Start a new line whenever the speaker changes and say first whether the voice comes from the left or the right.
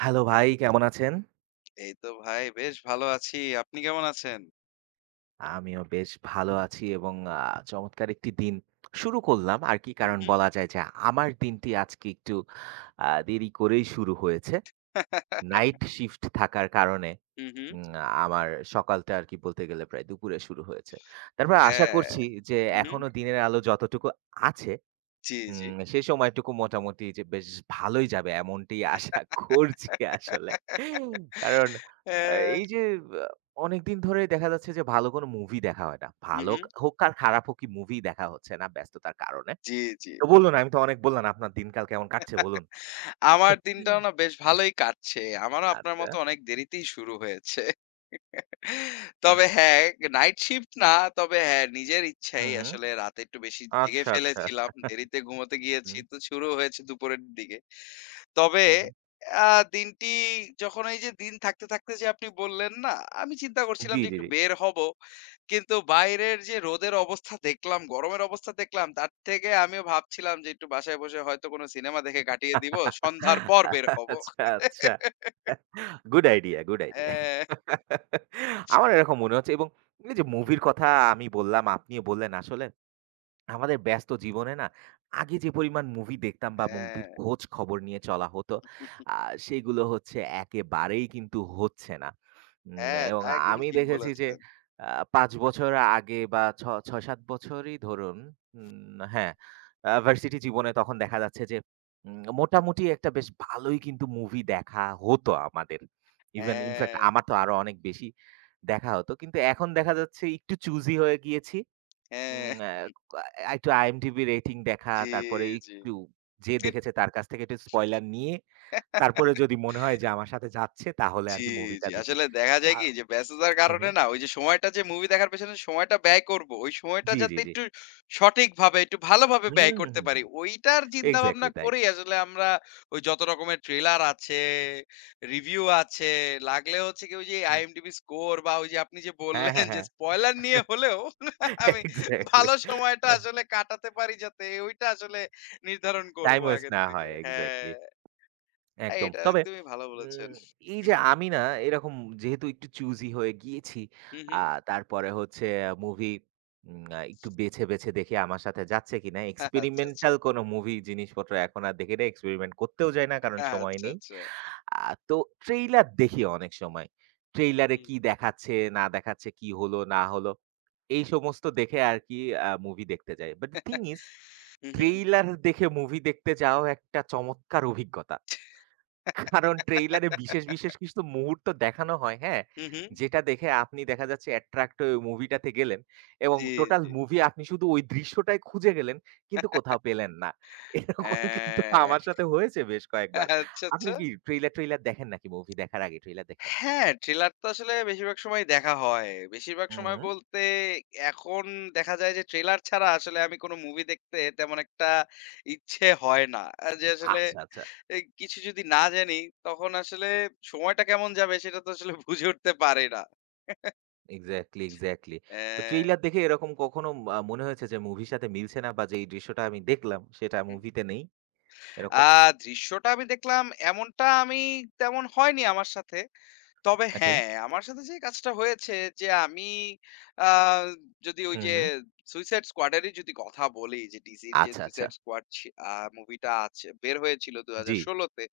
right: Hello ভাই, কেমন আছেন?
left: এই তো ভাই বেশ ভালো আছি। আপনি কেমন আছেন?
right: আমিও বেশ ভালো আছি এবং চমৎকার একটি দিন শুরু করলাম আরকি।
left: হুম,
right: কারণ
left: হুম।
right: বলা যায় যে আমার দিনটি আজকে একটু দেরি করেই শুরু হয়েছে। নাইট শিফট থাকার কারণে
left: হুম, হুম।
right: উম আমার সকালটা আরকি বলতে গেলে প্রায় দুপুরে শুরু হয়েছে। তারপর আশা
left: হ্যাঁ।
right: করছি যে
left: হুম, হুম।
right: এখনো দিনের আলো যতটুকু আছে,
left: জি, জি।
right: হুম, সেই সময়টুকু মোটামুটি যে বেশ ভালোই যাবে এমনটি আশা করছি আসলে। কারণ আ
left: হ্যাঁ।
right: এই যে আ অনেকদিন ধরে দেখা যাচ্ছে যে ভালো কোনো মুভি দেখা হয় না।
left: হুম,
right: ভালো
left: হুম।
right: হোক আর খারাপ হোক কি মুভি দেখা হচ্ছে না ব্যস্ততার কারণে।
left: জি, জি।
right: তো বলুন, আমি তো অনেক বললাম আপনার দিনকাল কেমন কাটছে বলুন?
left: আমার
right: হুম।
left: দিনটাও না বেশ ভালোই কাটছে। আমারও আপনার
right: আচ্ছা।
left: মতো অনেক দেরিতেই শুরু হয়েছে।
right: হুম,
left: তবে হ্যাঁ, নাইট শিফট না। তবে হ্যাঁ, নিজের ইচ্ছাই
right: হুম, হুম।
left: আসলে রাতে একটু বেশি জেগে
right: আচ্ছা, আচ্ছা।
left: ফেলেছিলাম। দেরিতে ঘুমোতে গিয়েছি।
right: হুম,
left: তো শুরু হয়েছে দুপুরের দিকে। তবে
right: হুম, হুম।
left: আ দিনটি যখন এই যে দিন থাকতে যে আপনি বললেন না? আমি চিন্তা করছিলাম
right: জি,
left: যে
right: জি,
left: একটু
right: জি।
left: বের হবো। কিন্তু বাইরের যে রোদের অবস্থা দেখলাম, গরমের অবস্থা দেখলাম, তার থেকে আমিও ভাবছিলাম যে একটু বাসায় বসে হয়তো কোনো সিনেমা দেখে কাটিয়ে দিব। সন্ধ্যার পর বের হবো।
right: আচ্ছা, আচ্ছা। Good idea, good idea.
left: হ্যাঁ,
right: আমার এরকম মনে হচ্ছে, এবং এই যে মুভির কথা আমি বললাম, আপনিও বললেন আসলে আমাদের ব্যস্ত জীবনে না আগে যে পরিমাণ মুভি দেখতাম বা
left: হ্যাঁ,
right: মুভির খোঁজ খবর নিয়ে চলা হতো, আ সেগুলো হচ্ছে একেবারেই কিন্তু হচ্ছে না।
left: হ্যাঁ,
right: এবং
left: তা একদম
right: আমি
left: ঠিক
right: দেখেছি যে
left: বলেছেন।
right: আ ৫ বছর আগে বা ৬-৭ বছরই ধরুন। হ্যাঁ, ভার্সিটি জীবনে তখন দেখা যাচ্ছে যে মোটামুটি একটা বেশ ভালোই কিন্তু মুভি দেখা হতো আমাদের। ইভেন
left: হ্যাঁ,
right: ইনফেক্ট আমার তো আরো অনেক বেশি দেখা হতো। কিন্তু এখন দেখা যাচ্ছে একটু চুজি হয়ে গিয়েছি।
left: হ্যাঁ,
right: উম আ আ একটু IMDb রেটিং দেখা,
left: জি,
right: তারপরে
left: জি।
right: একটু যে দেখেছে তার কাছ থেকে একটু স্পয়লার নিয়ে, তারপরে যদি মনে হয় যে আমার সাথে যাচ্ছে তাহলে
left: জি,
right: আরকি মুভিটা
left: জি।
right: দেখি।
left: আসলে দেখা যায়
right: আ
left: কি? যে ব্যস্ততার
right: হু, হু।
left: কারণে না ওই যে সময়টা যে মুভি দেখার পেছনে সময়টা ব্যয় করব, ওই সময়টা
right: জি,
left: যাতে
right: জি, জি।
left: একটু সঠিকভাবে, একটু ভালোভাবে
right: হুম,
left: ব্যয়
right: হুম,
left: করতে
right: হুম,
left: পারি,
right: হুম।
left: ওইটার চিন্তাভাবনা
right: এক্সাক্টলি তাই।
left: করেই আসলে আমরা ওই যত রকমের ট্রেলার আছে, রিভিউ আছে, লাগলে হচ্ছে গিয়ে ওই যে
right: হুম।
left: IMDb স্কোর বা ওই যে আপনি যে
right: হ্যাঁ,
left: বললেন
right: হ্যাঁ,
left: যে
right: হ্যাঁ।
left: স্পয়লার নিয়ে হলেও আমি
right: এক্সাক্টলি।
left: ভালো সময়টা আসলে কাটাতে পারি যাতে ওইটা আসলে নির্ধারণ করব
right: টাইম ওয়েস্ট
left: আগের
right: না
left: থেকে।
right: হয়
left: হ্যাঁ,
right: এক্সাক্টলি। একদম।
left: এটা
right: তবে
left: একদমই ভালো বলেছেন।
right: উম এই যে আমি না এরকম যেহেতু একটু চুজি হয়ে গিয়েছি,
left: হু, হু।
right: আ তারপরে হচ্ছে মুভি উম আ একটু বেছে, বেছে দেখি আমার সাথে যাচ্ছে কিনা।
left: আচ্ছা, আচ্ছা।
right: এক্সপেরিমেন্টাল কোনো মুভি জিনিসপত্র এখন আর দেখি না। এক্সপেরিমেন্ট করতেও যাই না কারণ সময়
left: আচ্ছা,
right: নেই।
left: আচ্ছা।
right: আ তো ট্রেইলার দেখি অনেক সময়।
left: হুম।
right: ট্রেইলারে কি দেখাচ্ছে, না দেখাচ্ছে, কি হলো, না হলো এই সমস্ত দেখে আর কি মুভি দেখতে যাই। But thing is
left: hmm, hmm.
right: Trailer দেখে মুভি দেখতে যাওয়াও একটা চমৎকার অভিজ্ঞতা। কারণ ট্রেইলারে বিশেষ, বিশেষ কিছু তো মুহূর্ত দেখানো হয়, হ্যাঁ?
left: হু, হু।
right: যেটা দেখে আপনি দেখা যাচ্ছে অ্যাট্রাক্ট হয়ে ওই মুভিটাতে গেলেন, এবং
left: জি,
right: টোটাল
left: জি।
right: মুভি আপনি শুধু ওই দৃশ্যটাই খুঁজে গেলেন, কিন্তু কোথাও পেলেন না। এরকম কিন্তু
left: হ্যাঁ।
right: আমার সাথে হয়েছে বেশ কয়েকবার।
left: আচ্ছা,
right: আপনি
left: আচ্ছা।
right: কি ট্রেইলার-টেইলার দেখেন নাকি মুভি দেখার আগে ট্রেইলার দেখেন?
left: হ্যাঁ, ট্রেলার তো আসলে বেশিরভাগ সময়ই দেখা হয়। বেশিরভাগ
right: হুম,
left: সময়
right: হুম।
left: বলতে এখন দেখা যায় যে ট্রেলার ছাড়া আসলে আমি কোন মুভি দেখতে তেমন একটা ইচ্ছে হয় না। যে আসলে
right: আচ্ছা, আচ্ছা।
left: এ কিছু যদি না জানি তখন আসলে সময়টা কেমন যাবে সেটা তো আসলে বুঝে উঠতে পারি না।
right: Exactly, exactly. তো
left: অ্যা
right: ট্রেইলার দেখে এরকম কখনো মনে হয়েছে যে মুভির সাথে মিলছে না বা যেই দৃশ্যটা আমি দেখলাম সেটা মুভিতে নেই, এরকম?
left: আ দৃশ্যটা আমি দেখলাম এমনটা আমি তেমন হয়নি আমার সাথে। তবে
right: ওকে।
left: হ্যাঁ, আমার সাথে যে কাজটা হয়েছে যে আমি আ যদি ওই
right: হুম,
left: যে
right: হুম।
left: সুইসাইড স্কোয়াড এরই যদি কথা বলি যে ডিসির যে
right: আচ্ছা, আচ্ছা।
left: সুইসাইড স্কোয়াড ছি আ মুভিটা আছে বের হয়েছিল
right: জি।
left: ২০১৬ তে।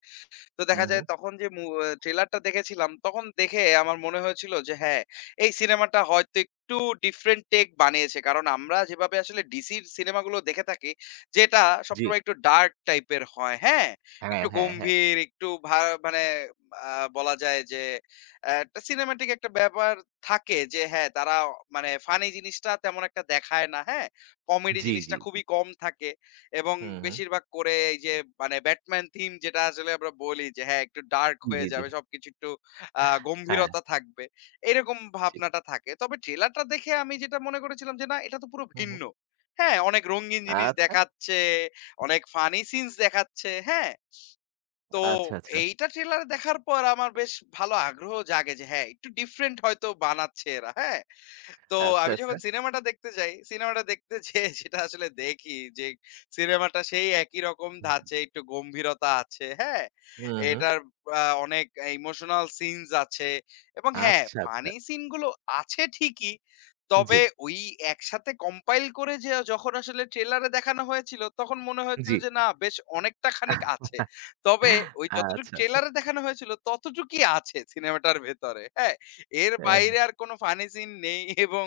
left: তো
right: হুম,
left: দেখা যায়
right: হুম।
left: তখন যে মু আ ট্রেলারটা দেখেছিলাম, তখন দেখে আমার মনে হয়েছিল যে হ্যাঁ, এই সিনেমাটা হয়তো একটু ডিফরেন্ট টেক বানিয়েছে। কারণ আমরা যেভাবে আসলে ডিসির সিনেমাগুলো দেখে থাকি, যেটা
right: জি।
left: সবসময় একটু ডার্ক টাইপের হয়, হ্যাঁ?
right: হ্যাঁ,
left: একটু
right: হ্যাঁ, হ্যাঁ।
left: গম্ভীর, একটু ভা মানে আ বলা যায় যে একটা সিনেমাটিক একটা ব্যাপার থাকে যে হ্যাঁ, তারা মানে ফানি জিনিসটা তেমন একটা দেখায় না, হ্যাঁ? কমেডি
right: জি,
left: জিনিসটা
right: জি, জি।
left: খুবই কম থাকে। এবং
right: হুম, হুম।
left: বেশিরভাগ করে এই যে মানে ব্যাটম্যান থিম যেটা আসলে আমরা বলি যে হ্যাঁ একটু ডার্ক হয়ে
right: জি, জি।
left: যাবে সবকিছু একটু
right: হ্যাঁ,
left: গম্ভীরতা থাকবে এরকম
right: জি।
left: ভাবনাটা থাকে তবে ট্রেলারটা দেখে আমি যেটা মনে করেছিলাম যে না এটা তো পুরো
right: হু, হুম।
left: ভিন্ন। হ্যাঁ, অনেক রঙিন জিনিস
right: আচ্ছা,
left: দেখাচ্ছে, অনেক ফানি সিনস দেখাচ্ছে, হ্যাঁ। তো
right: আচ্ছা, আচ্ছা,
left: এইটা ট্রেলার দেখার পর আমার বেশ ভালো আগ্রহ জাগে যে হ্যাঁ একটু ডিফারেন্ট হয়তো বানাচ্ছে এরা, হ্যাঁ। তো
right: আচ্ছা,
left: আমি
right: আচ্ছা।
left: যখন সিনেমাটা দেখতে যাই, সিনেমাটা দেখতে যেয়ে যেটা আসলে দেখি যে সিনেমাটা সেই একই রকম
right: হুম।
left: ধাঁচে একটু গম্ভীরতা আছে, হ্যাঁ?
right: হু, হুম।
left: এটার অনেক ইমোশনাল সিনস আছে এবং হ্যাঁ,
right: আচ্ছা, আচ্ছা।
left: ফানি সিন গুলো আছে ঠিকই।
right: জি,
left: তবে ওই একসাথে কম্পাইল করে যে যখন আসলে ট্রেলারে দেখানো হয়েছিল, তখন মনে হয়েছিল
right: জি।
left: যে না বেশ অনেকটা খানিক আছে। তবে ওই যতটুকু
right: আচ্ছা, আচ্ছা।
left: ট্রেলারে দেখানো হয়েছিল ততটুকুই আছে সিনেমাটার ভেতরে, হ্যাঁ? এর
right: হ্যাঁ, হ্যাঁ।
left: বাইরে আর কোনো ফানি সিন নেই এবং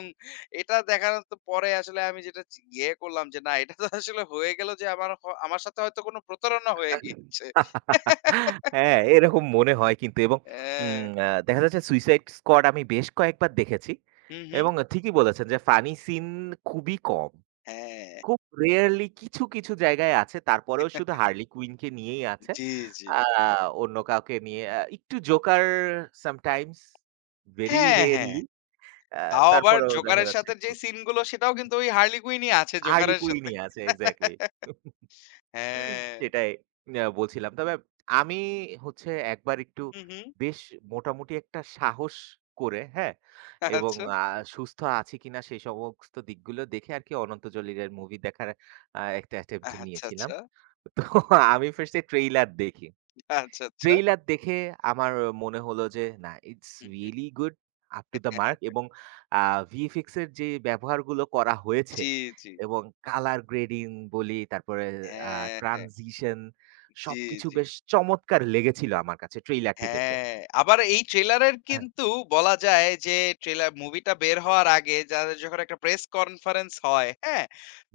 left: এটা দেখানোর তো পরে আসলে আমি যেটা চি ইয়ে করলাম যে না এটা তো আসলে হয়ে গেল যে আমার সাথে হয়তো কোনো প্রতারণা হয়ে গিয়েছে।
right: হ্যাঁ, এরকম মনে হয় কিন্তু। এবং উম
left: হ্যাঁ।
right: আ দেখা যাচ্ছে সুইসাইড স্কোয়াড আমি বেশ কয়েকবার দেখেছি
left: হুম, হুম।
right: এবং ঠিকই বলেছেন যে ফানি সিন খুবই কম।
left: হ্যাঁ।
right: খুব রেয়ারলি কিছু, কিছু জায়গায় আছে। তারপরেও শুধু হার্লি কুইন কে নিয়েই আছে।
left: জি, জি।
right: আ অন্য কাউকে নিয়ে একটু জোকার সামটাইমস, ভেরি
left: হ্যাঁ,
right: রেয়ারলি।
left: হ্যাঁ।
right: আ
left: তাও আবার
right: তারপরেও দেখা
left: জোকারের
right: যাচ্ছে
left: সাথে যে
right: একটু
left: সিন গুলো সেটাও কিন্তু ওই হার্লি কুইনই আছে
right: হার্লি
left: জোকারের সাথে।
right: কুইনই আছে এক্সাক্টলি।
left: হ্যাঁ।
right: সেটাই বলছিলাম। তবে আমি হচ্ছে একবার একটু
left: হুম, হুম।
right: বেশ মোটামুটি একটা সাহস করে, হ্যাঁ? এবং
left: আচ্ছা।
right: সুস্থ আছি কিনা সেই সমস্ত দিকগুলো দেখে আরকি অনন্ত জলিলের মুভি দেখার একটা অ্যাটেম্প্ট
left: আচ্ছা,
right: নিয়েছিলাম।
left: আচ্ছা।
right: তো আমি ফার্স্ট এ ট্রেইলার দেখি।
left: আচ্ছা, আচ্ছা।
right: ট্রেইলার দেখে আমার মনে হলো যে না, it's
left: hmm, hmm.
right: Really good, up to the mark, এবং আ ভিএফএক্স এর যে ব্যবহারগুলো করা হয়েছে
left: জি, জি।
right: এবং কালার গ্রেডিং বলি, তারপরে আ
left: হ্যাঁ, হ্যাঁ।
right: ট্রানজিশন
left: জি,
right: সবকিছু
left: জি।
right: বেশ চমৎকার লেগেছিল আমার কাছে ট্রেইলারটি দেখে।
left: হ্যাঁ, আবার এই ট্রেলারের
right: হ্যাঁ।
left: কিন্তু বলা যায় যে ট্রেলার মুভিটা বের হওয়ার আগে যাদের যখন একটা প্রেস কনফারেন্স হয়, হ্যাঁ?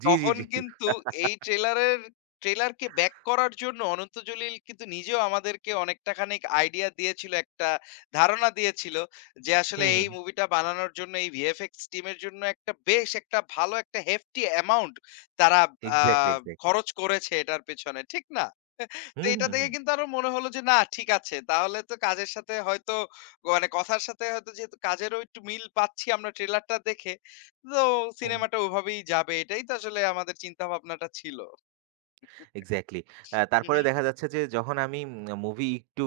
right: জি, জি,
left: তখন
right: জি।
left: কিন্তু এই ট্রেলারের ট্রেলারকে ব্যাক করার জন্য অনন্ত জলিল কিন্তু নিজেও আমাদেরকে অনেকটা খানিক আইডিয়া দিয়েছিল, একটা ধারণা দিয়েছিল যে আসলে
right: হুম,
left: এই
right: হুম।
left: মুভিটা বানানোর জন্য এই VFX টিমের জন্য একটা বেশ একটা ভালো একটা হেফটি অ্যামাউন্ট তারা আ
right: exactly, exactly. Hmm, exactly, exactly.
left: খরচ করেছে এটার পেছনে, ঠিক না? তো
right: হুম,
left: এটা দেখে
right: হুম।
left: কিন্তু আরো মনে হলো যে, না ঠিক আছে। তাহলে তো কাজের সাথে হয়তো মানে কথার সাথে হয়তো যেহেতু কাজেরও একটু মিল পাচ্ছি আমরা ট্রেলারটা দেখে, তো
right: হুম, হুম।
left: সিনেমাটা ওভাবেই যাবে। এটাই তো আসলে আমাদের চিন্তা ভাবনাটা ছিল।
right: এক্সাক্টলি।
left: হু, হু,
right: তারপরে দেখা যাচ্ছে যে যখন আমি মুভি একটু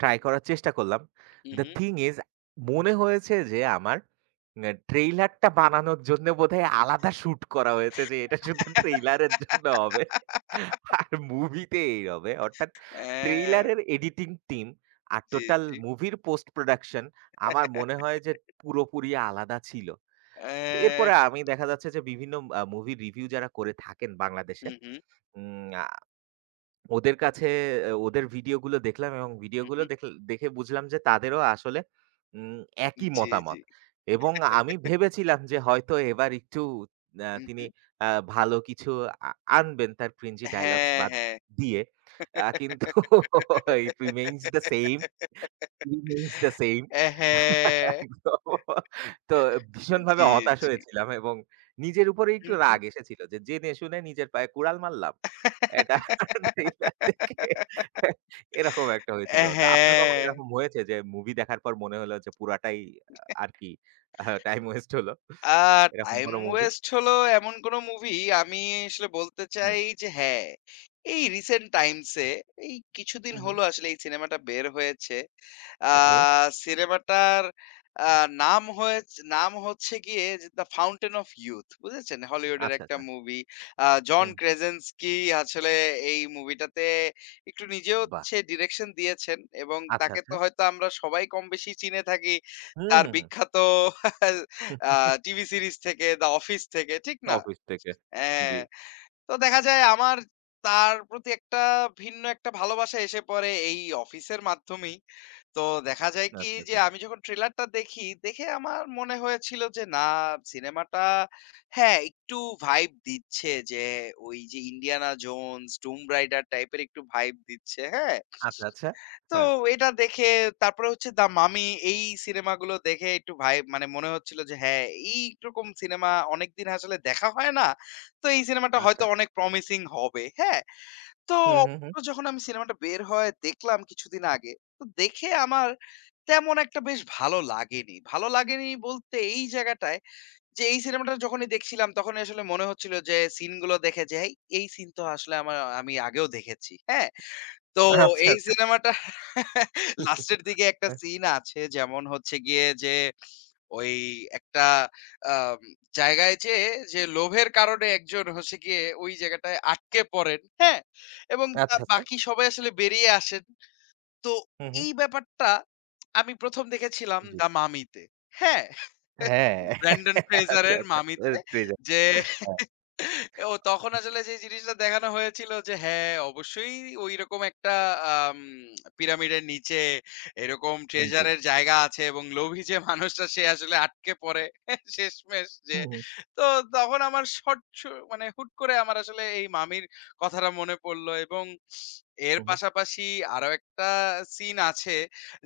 right: ট্রাই করার চেষ্টা করলাম।
left: Hmm,
right: the
left: hmm.
right: Thing is মনে হয়েছে যে আমার ট্রেইলারটা বানানোর জন্য বোধহয় আলাদা শুট করা হয়েছে যে এটা শুধু ট্রেইলারের জন্য হবে। আর মুভিতে এই হবে। অর্থাৎ
left: হ্যাঁ,
right: ট্রেইলারের এডিটিং টিম আর
left: জি,
right: টোটাল
left: জি।
right: মুভির পোস্ট প্রোডাকশন আমার মনে হয় যে পুরোপুরি আলাদা ছিল। তো
left: হ্যাঁ,
right: এরপরে আমি দেখা যাচ্ছে যে বিভিন্ন মুভি রিভিউ যারা করে থাকেন বাংলাদেশে,
left: হু, হু,
right: উম আ ওদের কাছে ওদের ভিডিওগুলো দেখলাম এবং
left: হু,
right: ভিডিওগুলো
left: হু।
right: দেখে বুঝলাম যে তাদেরও আসলে উম একই
left: জি, জি।
right: মতামত। এবং আমি ভেবেছিলাম যে হয়তো এবার একটু
left: হু, হু।
right: তিনি আ ভালো কিছু আ আনবেন তার cringy dialogues
left: হ্যাঁ,
right: বাদ
left: হ্যাঁ।
right: দিয়ে। কিন্তু it remains the same. Remains the same.
left: হ্যাঁ,
right: তো তো ভীষণভাবে
left: জি,
right: হতাশ
left: জি।
right: হয়েছিলাম এবং নিজের উপরে
left: হু,
right: একটু
left: হু।
right: রাগ এসেছিল যে, জেনে শুনে নিজের পায়ে কুড়াল মারলাম। এটা ট্রেইলার দেখে এরকম একটা হয়েছিল। তা আপনার কখনো
left: হ্যাঁ।
right: এরকম হয়েছে যে, মুভি দেখার পর মনে হলো যে পুরাটাই আর কি টাইম ওয়েস্ট হলো।
left: আ
right: এরকম
left: টাইম
right: কোনো মুভি?
left: ওয়েস্ট হলো এমন কোনো মুভি আমি আসলে বলতে
right: হুম,
left: চাই যে হ্যাঁ, এই রিসেন্ট টাইমস এ এই কিছুদিন
right: হুম, হুম।
left: হলো আসলে এই সিনেমাটা বের হয়েছে। আ
right: ওকে।
left: সিনেমাটার আ নাম হয়েছ নাম হচ্ছে গিয়ে যে 'দ্য ফাউন্টেন অফ ইউথ' বুঝেছেন? হলিউডের
right: আচ্ছা,
left: একটা
right: আচ্ছা।
left: মুভি। জন
right: হুম।
left: ক্রেজেন্সকি আসলে এই মুভিটাতে একটু নিজেও
right: বাহ!
left: সে ডিরেকশন দিয়েছেন এবং
right: আচ্ছা,
left: তাকে
right: আচ্ছা।
left: তো হয়তো আমরা সবাই কমবেশি চিনে থাকি।
right: হুম,
left: তার
right: হুম,
left: বিখ্যাত আ
right: হুম।
left: টিভি সিরিজ থেকে, "দ্য অফিস" থেকে, ঠিক না?
right: অফিস থেকে।
left: হ্যাঁ,
right: জি।
left: তো দেখা যায় আমার তার প্রতি একটা ভিন্ন একটা ভালোবাসা এসে পড়ে এই অফিসের মাধ্যমেই। তো দেখা যায় কি
right: আচ্ছা,
left: যে
right: আচ্ছা।
left: আমি যখন ট্রেলারটা দেখি, দেখে আমার মনে হয়েছিল যে না সিনেমাটা হ্যাঁ, একটু ভাইব দিচ্ছে যে ওই যে "ইন্ডিয়ানা জোনস", "টুম্ব রাইডার" টাইপের একটু ভাইব দিচ্ছে, হ্যাঁ?
right: আচ্ছা, আচ্ছা।
left: তো
right: হ্যাঁ।
left: এটা দেখে তারপরে হচ্ছে 'দ্য মামি' এই সিনেমাগুলো দেখে একটু ভাই মানে মনে হচ্ছিল যে হ্যাঁ, এইরকম সিনেমা অনেকদিন আসলে দেখা হয় না। তো এই সিনেমাটা হয়তো
right: আচ্ছা।
left: অনেক প্রমিসিং হবে। হ্যাঁ? তো
right: হুম, হুম, হুম।
left: অবশ্য যখন আমি সিনেমাটা বের হয় দেখলাম কিছুদিন আগে। তো দেখে আমার তেমন একটা বেশ ভালো লাগেনি। ভালো লাগেনি বলতে এই জায়গাটায় যে এই সিনেমাটা যখনই দেখছিলাম তখনই আসলে মনে হচ্ছিল যে সিনগুলো দেখে যে এই সিন তো আসলে আমার আমি আগেও দেখেছি। হ্যাঁ? তো
right: আচ্ছা,
left: এই
right: আচ্ছা।
left: সিনেমাটা লাস্টের দিকে একটা
right: হ্যাঁ।
left: সিন আছে যেমন হচ্ছে গিয়ে যে ওই একটা আম জায়গায় যেয়ে যে লোভের কারণে একজন হচ্ছে গিয়ে ওই জায়গাটায় আটকে পড়েন, হ্যাঁ? এবং তা
right: আচ্ছা, আচ্ছা।
left: বাকি সবাই আসলে বেরিয়ে আসেন। তো
right: হুম, হুম।
left: এই ব্যাপারটা আমি ১ম দেখেছিলাম
right: জি।
left: দ্যা মামিতে, হ্যাঁ?
right: হ্যাঁ।
left: ব্র্যান্ডন
right: আচ্ছা,
left: ফ্রেজারের
right: আচ্ছা।
left: মামিতে
right: ট্রেজার।
left: যে
right: হ্যাঁ।
left: ও তখন আসলে যে জিনিসটা দেখানো হয়েছিল যে হ্যাঁ, অবশ্যই ঐরকম একটা আম পিরামিডের নিচে এরকম
right: হুম, জি।
left: treasure এর জায়গা আছে এবং লোভী যে মানুষটা সে আসলে আটকে পড়ে শেষমেষ যে।
right: হুম, হুম,
left: তো তখন আমার শট শু মানে হুট করে আমার আসলে এই মামির কথাটা মনে পড়ল এবং এর
right: হুম, হুম।
left: পাশাপাশি আরো একটা সিন আছে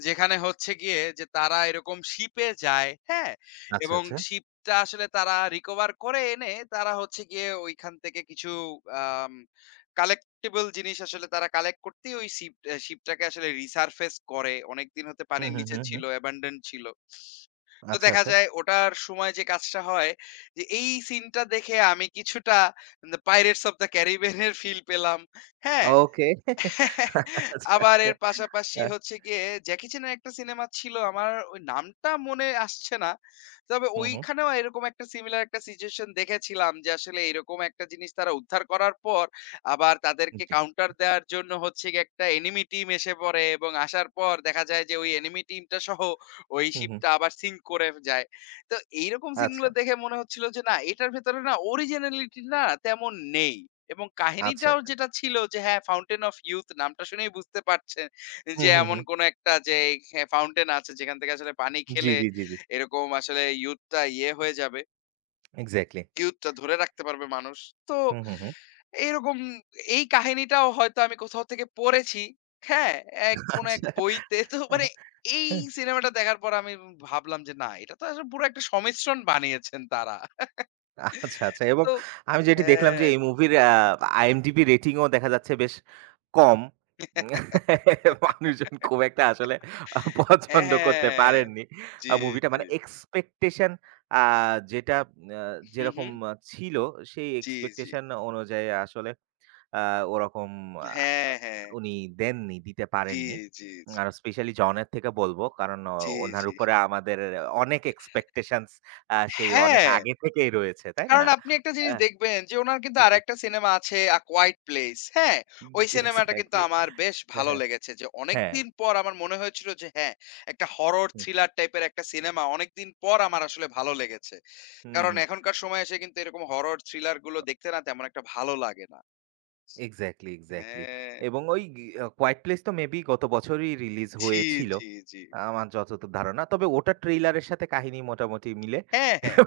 left: যেখানে হচ্ছে গিয়ে যে তারা এরকম শিপে যায়, হ্যাঁ?
right: আচ্ছা,
left: এবং
right: আচ্ছা।
left: শিপ টা আসলে তারা রিকভার করে এনে তারা হচ্ছে গিয়ে ওইখান থেকে কিছু আম কালেক্টেবল জিনিস আসলে তারা কালেক্ট করতেই ওই শিপটাকে আসলে রিসারফেস করে। অনেকদিন হতে
right: হুম,
left: পানির
right: হুম,
left: নিচে
right: হুম,
left: ছিল,
right: হুম।
left: অ্যাবান্ডন ছিল। তো
right: আচ্ছা,
left: দেখা
right: আচ্ছা।
left: যায় ওটার সময় যে কাজটা হয় যে এই সিনটা দেখে আমি কিছুটা the Pirates of the Caribbean এর ফিল পেলাম। হ্যাঁ?
right: ওকে। আচ্ছা,
left: আবার
right: আচ্ছা।
left: এর পাশাপাশি
right: আ
left: হচ্ছে গিয়ে জ্যাকি চ্যানের একটা সিনেমা ছিল আমার ওই নামটা মনে আসছে না। তবে
right: হুম, হুম।
left: ওইখানেও এরকম একটা সিমিলার একটা সিচুয়েশন দেখেছিলাম যে আসলে এরকম একটা জিনিস তারা উদ্ধার করার পর আবার তাদেরকে
right: জি।
left: কাউন্টার দেওয়ার জন্য হচ্ছে গিয়ে একটা এনিমি টিম এসে পড়ে এবং আসার পর দেখা যায় যে ওই এনিমি টিমটা সহ ওই
right: হুম, হুম।
left: শিপটা আবার সিঙ্ক করে যায়। তো এইরকম
right: আচ্ছা,
left: সিনগুলো দেখে মনে হচ্ছিল যে না এটার ভেতরে না অরিজিনালিটি না তেমন নেই। এবং
right: আচ্ছা,
left: কাহিনীটাও
right: আচ্ছা।
left: যেটা ছিল যে হ্যাঁ, 'Fountain of Youth' নামটা শুনেই বুঝতে পারছেন যে
right: হুম, হুম,
left: এমন
right: হুম।
left: কোন একটা যে হ্যাঁ, ফাউন্টেন আছে যেখান থেকে আসলে পানি
right: জি,
left: খেলে
right: জি, জি, জি।
left: এরকম আসলে ইয়ুথটা ইয়ে হয়ে যাবে।
right: এক্সাক্টলি।
left: ইয়ুথটা ধরে রাখতে পারবে মানুষ। তো
right: হুম, হুম, হুম।
left: এইরকম এই কাহিনীটাও হয়তো আমি কোথাও থেকে পড়েছি। হ্যাঁ, এক কোন এক
right: আচ্ছা।
left: বইতে। তো মানে এই সিনেমাটা দেখার পর আমি ভাবলাম যে না, এটা তো আসলে পুরো একটা সমিশ্রণ বানিয়েছেন তারা।
right: আচ্ছা, আচ্ছা। এবং
left: তো
right: আমি যেটি দেখলাম যে
left: হ্যাঁ।
right: এই মুভির IMDb রেটিং ও দেখা যাচ্ছে বেশ কম। উম, মানুষজন খুব একটা আসলে পছন্দ করতে
left: হ্যাঁ,
right: পারেননি।
left: জি,
right: মুভিটা
left: জি।
right: মানে এক্সপেকটেশন আ যেটা আ
left: হুম,
right: যেরকম
left: হুম।
right: ছিল সেই
left: জি, জি।
right: এক্সপেকটেশন অনুযায়ী আসলে আ ওরকম আ
left: হ্যাঁ, হ্যাঁ।
right: উনি দেননি, দিতে
left: জি,
right: পারেননি।
left: জি, জি।
right: আর স্পেশালি জনের থেকে বলব। কারণ
left: জি,
right: ওনার
left: জি।
right: উপরে আমাদের অনেক এক্সপেকটেশনস সেই অনেক
left: হ্যাঁ,
right: আগে থেকেই রয়েছে, তাই না?
left: কারণ আপনি একটা
right: আ
left: জিনিস দেখবেন যে উনার কিন্তু
right: জি,
left: আরেকটা সিনেমা আছে 'আ কোয়াইট প্লেস' হ্যাঁ? ওই সিনেমাটা কিন্তু
right: এক্সাক্টলি।
left: আমার বেশ
right: হ্যাঁ,
left: ভালো
right: হ্যাঁ।
left: লেগেছে যে
right: হ্যাঁ,
left: অনেকদিন পর আমার মনে হয়েছিল যে হ্যাঁ, একটা হরর
right: হুম,
left: থ্রিলার টাইপের একটা সিনেমা অনেকদিন পর আমার আসলে ভালো লেগেছে।
right: হুম,
left: কারণ
right: হুম।
left: এখনকার সময়ে এসে কিন্তু এরকম হরর থ্রিলার গুলো দেখতে না তেমন একটা ভালো লাগে না।
right: Exactly, exactly.
left: হ্যাঁ,
right: এবং ওই 'কোয়েট প্লেস' তো মেবি গত বছরই রিলিজ
left: জি,
right: হয়েছিল।
left: জি, জি।
right: আমার যতদূর ধারণা। তবে ওটার ট্রেইলারের সাথে কাহিনী মোটামুটি মিলে।
left: হ্যাঁ, হ্যাঁ।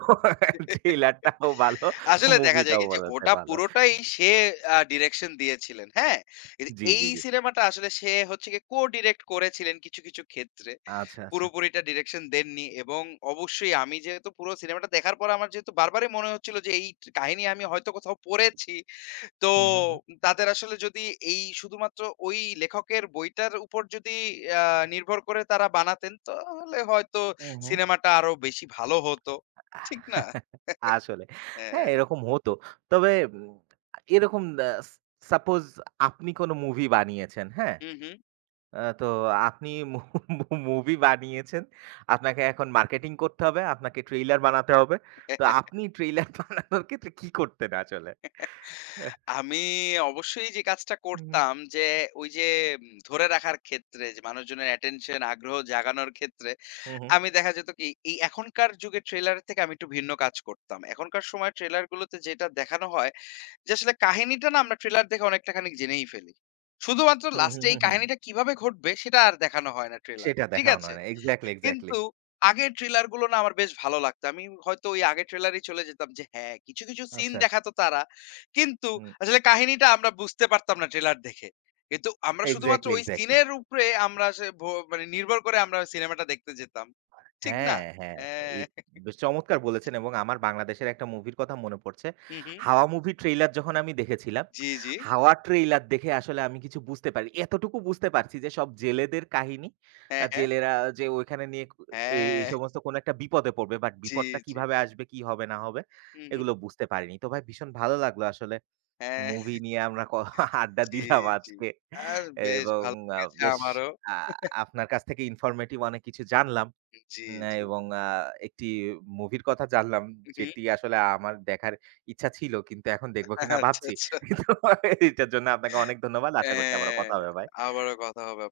right: ট্রেইলারটাও ভালো,
left: আসলে দেখা যায়
right: মুভিটাও
left: কি যে
right: বলা যায়
left: ওটা
right: ভালো।
left: পুরোটাই
right: জি,
left: সে ডিরেকশন দিয়েছিলেন, হ্যাঁ? কিন্তু
right: জি,
left: এই
right: জি, জি।
left: সিনেমাটা আসলে সে হচ্ছে গিয়ে co-direct করেছিলেন কিছু ক্ষেত্রে।
right: আচ্ছা, আচ্ছা।
left: পুরোপুরিটা ডিরেকশন দেননি এবং অবশ্যই আমি যেহেতু পুরো সিনেমাটা দেখার পর আমার যেহেতু বারবারই মনে হচ্ছিল যে এই কাহিনী আমি হয়তো কোথাও পড়েছি। তো
right: হুম, হুম, হুম।
left: তাদের আসলে যদি এই শুধুমাত্র ওই লেখকের বইটার উপর যদি আ নির্ভর করে তারা বানাতেন তাহলে হয়তো
right: হুম, হুম।
left: সিনেমাটা আরো বেশি ভালো হতো। ঠিক না?
right: আসলে। হ্যাঁ,
left: হ্যাঁ।
right: এরকম হতো। তবে উম এরকম আ সাপোজ আপনি কোনো মুভি বানিয়েছেন, হ্যাঁ?
left: হু, হু।
right: তো আপনি মু মু মুভি বানিয়েছেন। আপনাকে এখন মার্কেটিং করতে হবে। আপনাকে ট্রেইলার বানাতে হবে। তো আপনি ট্রেইলার বানানোর ক্ষেত্রে কি করতেন আসলে? এহ
left: আমি অবশ্যই যে কাজটা
right: হুম।
left: করতাম যে ওই যে ধরে রাখার ক্ষেত্রে যে মানুষজনের অ্যাটেনশন আগ্রহ জাগানোর ক্ষেত্রে
right: হু, হু।
left: আমি দেখা যেত কি এই এখনকার যুগে ট্রেলার থেকে আমি একটু ভিন্ন কাজ করতাম। এখনকার সময় ট্রেলার গুলোতে যেটা দেখানো হয় যে আসলে কাহিনীটা না আমরা ট্রেলার দেখে অনেকটা খানিক জেনেই ফেলি। শুধুমাত্র
right: হু, হু,
left: লাস্টে
right: হু,
left: এই
right: হু।
left: কাহিনীটা কিভাবে ঘটবে সেটা আর দেখানো হয় না ট্রেলারে,
right: সেটা
left: ঠিক
right: দেখানো
left: আছে।
right: হয় না। Exactly, exactly.
left: কিন্তু আগের ট্রেলার গুলো না আমার বেশ ভালো লাগতো। আমি হয়তো ওই আগের ট্রেলারেই চলে যেতাম যে হ্যাঁ, কিছু সিন
right: আচ্ছা।
left: দেখাতো তারা। কিন্তু
right: হুম।
left: আসলে কাহিনীটা আমরা বুঝতে পারতাম না ট্রেলার দেখে। কিন্তু আমরা শুধুমাত্র
right: এক্সাক্টলি,
left: ওই
right: এক্সাক্টলি।
left: সিনের উপরে আমরা সে ভ মানে নির্ভর করে আমরা সিনেমাটা দেখতে যেতাম। ঠিক না?
right: হ্যাঁ, হ্যাঁ।
left: হ্যাঁ।
right: এ বেশ চমৎকার বলেছেন। এবং আমার বাংলাদেশের একটা মুভির কথা মনে পড়ছে।
left: হু, হু।
right: হাওয়া মুভি ট্রেইলার যখন আমি দেখেছিলাম,
left: জি, জি।
right: হাওয়া ট্রেইলার দেখে আসলে আমি কিছু বুঝতে পারি, এতটুকু বুঝতে পারছি যে সব জেলেদের কাহিনী।
left: হ্যাঁ, হ্যাঁ।
right: জেলেরা যে ওইখানে নিয়ে এই,
left: হ্যাঁ,
right: এই সমস্ত কোন একটা বিপদে পড়বে। বাট
left: জি,
right: বিপদটা
left: জি।
right: কিভাবে আসবে, কি হবে না হবে
left: হু, হু।
right: এগুলো বুঝতে পারিনি। তো ভাই ভীষণ ভালো লাগলো আসলে
left: হ্যাঁ,
right: মুভি নিয়ে আমরা আড্ডা
left: জি,
right: দিলাম
left: জি।
right: আজকে।
left: আর বেশ
right: এবং
left: ভালো লেগেছে
right: বেশ
left: আমারও।
right: আ আপনার কাছ থেকে ইনফরমেটিভ অনেক কিছু জানলাম।
left: জি,
right: না,
left: জি।
right: এবং একটি মুভির কথা জানলাম,
left: হু, হু।
right: যেটি আসলে আমার দেখার ইচ্ছা ছিল। কিন্তু এখন দেখব কিনা
left: আচ্ছা,
right: ভাবছি।
left: আচ্ছা।
right: তো এটার জন্য আপনাকে অনেক ধন্যবাদ। আশা করছি আবারও
left: হ্যাঁ,
right: কথা হবে ভাই।
left: আবারও কথা হবে আপনার